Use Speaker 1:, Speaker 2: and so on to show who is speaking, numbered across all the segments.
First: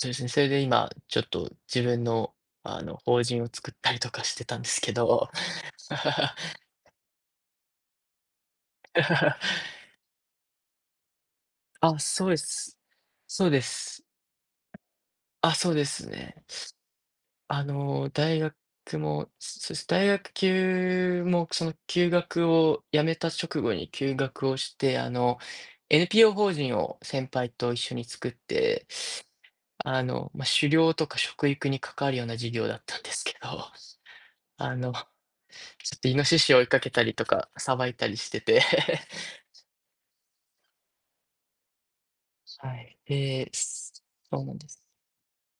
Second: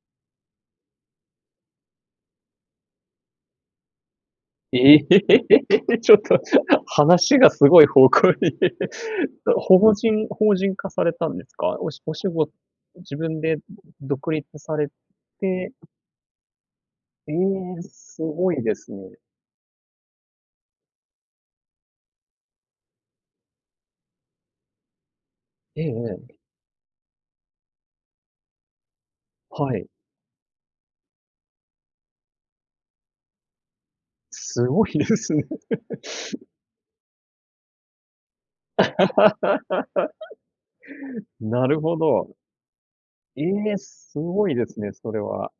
Speaker 1: そうですね。それで今、ちょっと自分の、あの法人を作ったりとかしてたんですけ
Speaker 2: え
Speaker 1: ど。
Speaker 2: え、ちょっ と、話がすごい方向に。と、法人法人化されたんですか？お
Speaker 1: あ、
Speaker 2: しお
Speaker 1: そ
Speaker 2: 仕
Speaker 1: うで
Speaker 2: ご、
Speaker 1: す。
Speaker 2: 自分
Speaker 1: そう
Speaker 2: で
Speaker 1: です。
Speaker 2: 独立され
Speaker 1: あ、そ
Speaker 2: て
Speaker 1: うですね。
Speaker 2: え
Speaker 1: あ
Speaker 2: え、
Speaker 1: の
Speaker 2: す
Speaker 1: 大
Speaker 2: ご
Speaker 1: 学
Speaker 2: いですね。
Speaker 1: も、そうです。大学きゅうも、その休学をやめた直後に休学をして、あの
Speaker 2: ええ
Speaker 1: NPO
Speaker 2: ええ。
Speaker 1: 法人を先輩と一緒に作って、
Speaker 2: はい。
Speaker 1: あの、ま、狩猟とか食育に関わるような授業だったんですけど。
Speaker 2: す
Speaker 1: あ
Speaker 2: ごい
Speaker 1: の、ちょ
Speaker 2: ですね。
Speaker 1: っと猪を追いかけたりとか、捌いたりしてて。
Speaker 2: なるほど。
Speaker 1: はい。
Speaker 2: え
Speaker 1: で、
Speaker 2: え、
Speaker 1: そ
Speaker 2: す
Speaker 1: う
Speaker 2: ご
Speaker 1: な
Speaker 2: い
Speaker 1: ん
Speaker 2: で
Speaker 1: で
Speaker 2: す
Speaker 1: す。
Speaker 2: ね、それは。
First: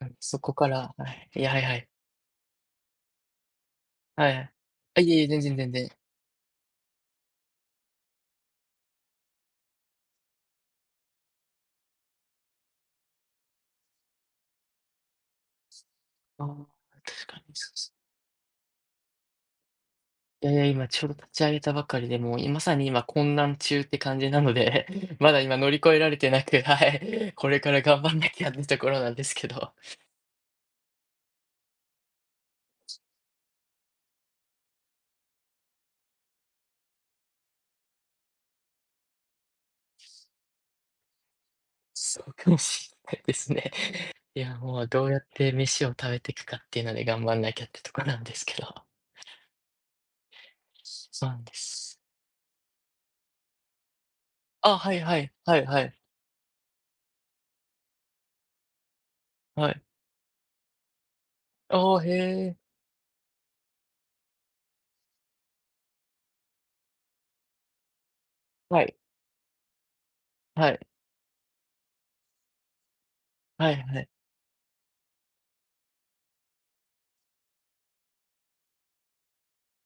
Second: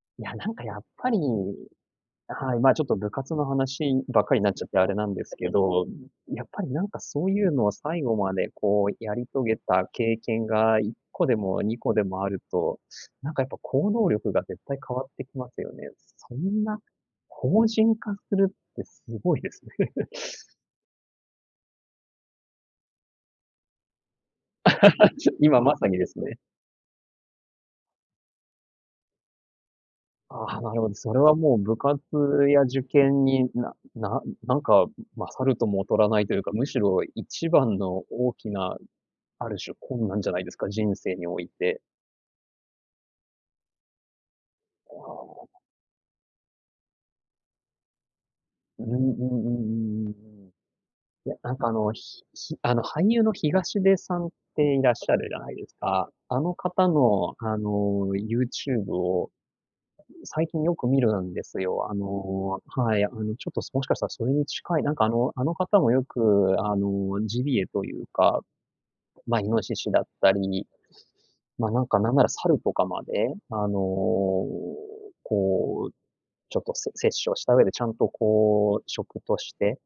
Speaker 1: うん、
Speaker 2: いや、
Speaker 1: そ
Speaker 2: な
Speaker 1: こ
Speaker 2: んか
Speaker 1: か
Speaker 2: やっ
Speaker 1: ら、は
Speaker 2: ぱり、
Speaker 1: い、いや、はいはい。
Speaker 2: はい、ま、ちょっと部活の話ばっ
Speaker 1: は
Speaker 2: かりにな
Speaker 1: い。
Speaker 2: っちゃって、あれ
Speaker 1: あ、
Speaker 2: な
Speaker 1: い
Speaker 2: ん
Speaker 1: えい
Speaker 2: で
Speaker 1: え、
Speaker 2: す
Speaker 1: 全
Speaker 2: け
Speaker 1: 然全
Speaker 2: ど、
Speaker 1: 然。
Speaker 2: やっぱりなんか、そういうのを最後までこう、やり遂げた経験が、1個でも2個でもあると、なんかやっぱ行動力が、絶対変わってきますよね。そ
Speaker 1: あ
Speaker 2: ん
Speaker 1: あ、
Speaker 2: な、
Speaker 1: 確かに
Speaker 2: 法
Speaker 1: そうす。
Speaker 2: 人化するって、すごいですね。
Speaker 1: いやいや、今ちょうど立ち上げたばかりで、もういまさに今混乱中って感じなので、ま だ今
Speaker 2: 今
Speaker 1: 乗
Speaker 2: ま
Speaker 1: り
Speaker 2: さ
Speaker 1: 越
Speaker 2: に
Speaker 1: え
Speaker 2: で
Speaker 1: られ
Speaker 2: す
Speaker 1: て
Speaker 2: ね。
Speaker 1: なくて、はい。これから頑張んなきゃっていうところなんですけど。
Speaker 2: ああ、なるほど。それはもう部活や受験に、なななんか勝るとも劣らないというか、むしろ一番の大きな、ある種困難じゃないですか、人生において。
Speaker 1: そうかもしんないですね。いや、もう
Speaker 2: お
Speaker 1: どうやっ
Speaker 2: お。
Speaker 1: て飯を食べていくかっていうので、頑張んなきゃってとこなんですけど。
Speaker 2: うんうんうんうんうんうん。
Speaker 1: そ
Speaker 2: い
Speaker 1: う
Speaker 2: や、
Speaker 1: なんで
Speaker 2: なんかあの、
Speaker 1: す。
Speaker 2: ひひあの俳優の東出さんって
Speaker 1: あ、
Speaker 2: いら
Speaker 1: は
Speaker 2: っ
Speaker 1: い
Speaker 2: しゃ
Speaker 1: は
Speaker 2: る
Speaker 1: い。
Speaker 2: じゃない
Speaker 1: はい
Speaker 2: です
Speaker 1: はい。
Speaker 2: か。あの方の、あの YouTube を、
Speaker 1: はい。
Speaker 2: 最近よく見るんですよ、あ
Speaker 1: ああ、へえ。
Speaker 2: の、はい。あのちょっともしかしたら、それに近い、なんかあのあの方もよく、あのジビエというか、
Speaker 1: はい。
Speaker 2: ま、猪だったり、
Speaker 1: はい。
Speaker 2: ま、なんかなんなら猿とかまで、あ
Speaker 1: は
Speaker 2: の
Speaker 1: いはい。
Speaker 2: こう、ちょっとせ殺生した上でちゃんとこう食として、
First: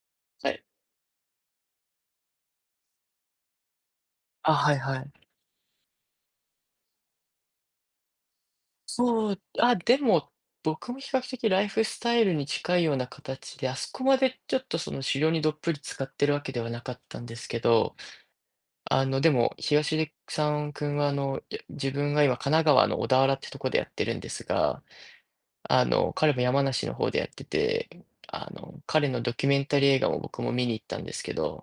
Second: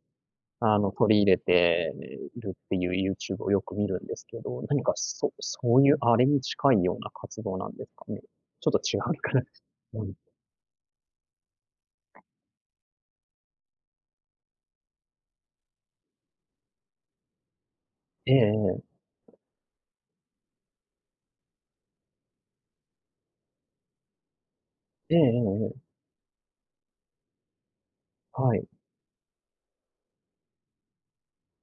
Speaker 1: はい。
Speaker 2: あの取り入れているっていう YouTube をよく見るんですけ
Speaker 1: あ、
Speaker 2: ど、
Speaker 1: はい
Speaker 2: 何か、
Speaker 1: はい。
Speaker 2: そそういうあれに近いような活動なんですかね？ちょっと違うの
Speaker 1: そ
Speaker 2: か
Speaker 1: う
Speaker 2: な？
Speaker 1: あ、で
Speaker 2: うん。
Speaker 1: も、僕も比較的ライフスタイルに近いような形で、あそこまでちょっとその狩猟に、どっぷり浸かってるわけではなかったんですけど。
Speaker 2: ええええ。
Speaker 1: あのでも、東出さん君は、あの、いや、自分が今、神奈川の小田原ってとこでやってるんですが、
Speaker 2: ええええええ。
Speaker 1: あの彼も山梨の方でやってて、あ
Speaker 2: はい。
Speaker 1: の彼のドキュメンタリー映画も、僕も見に行ったんですけど。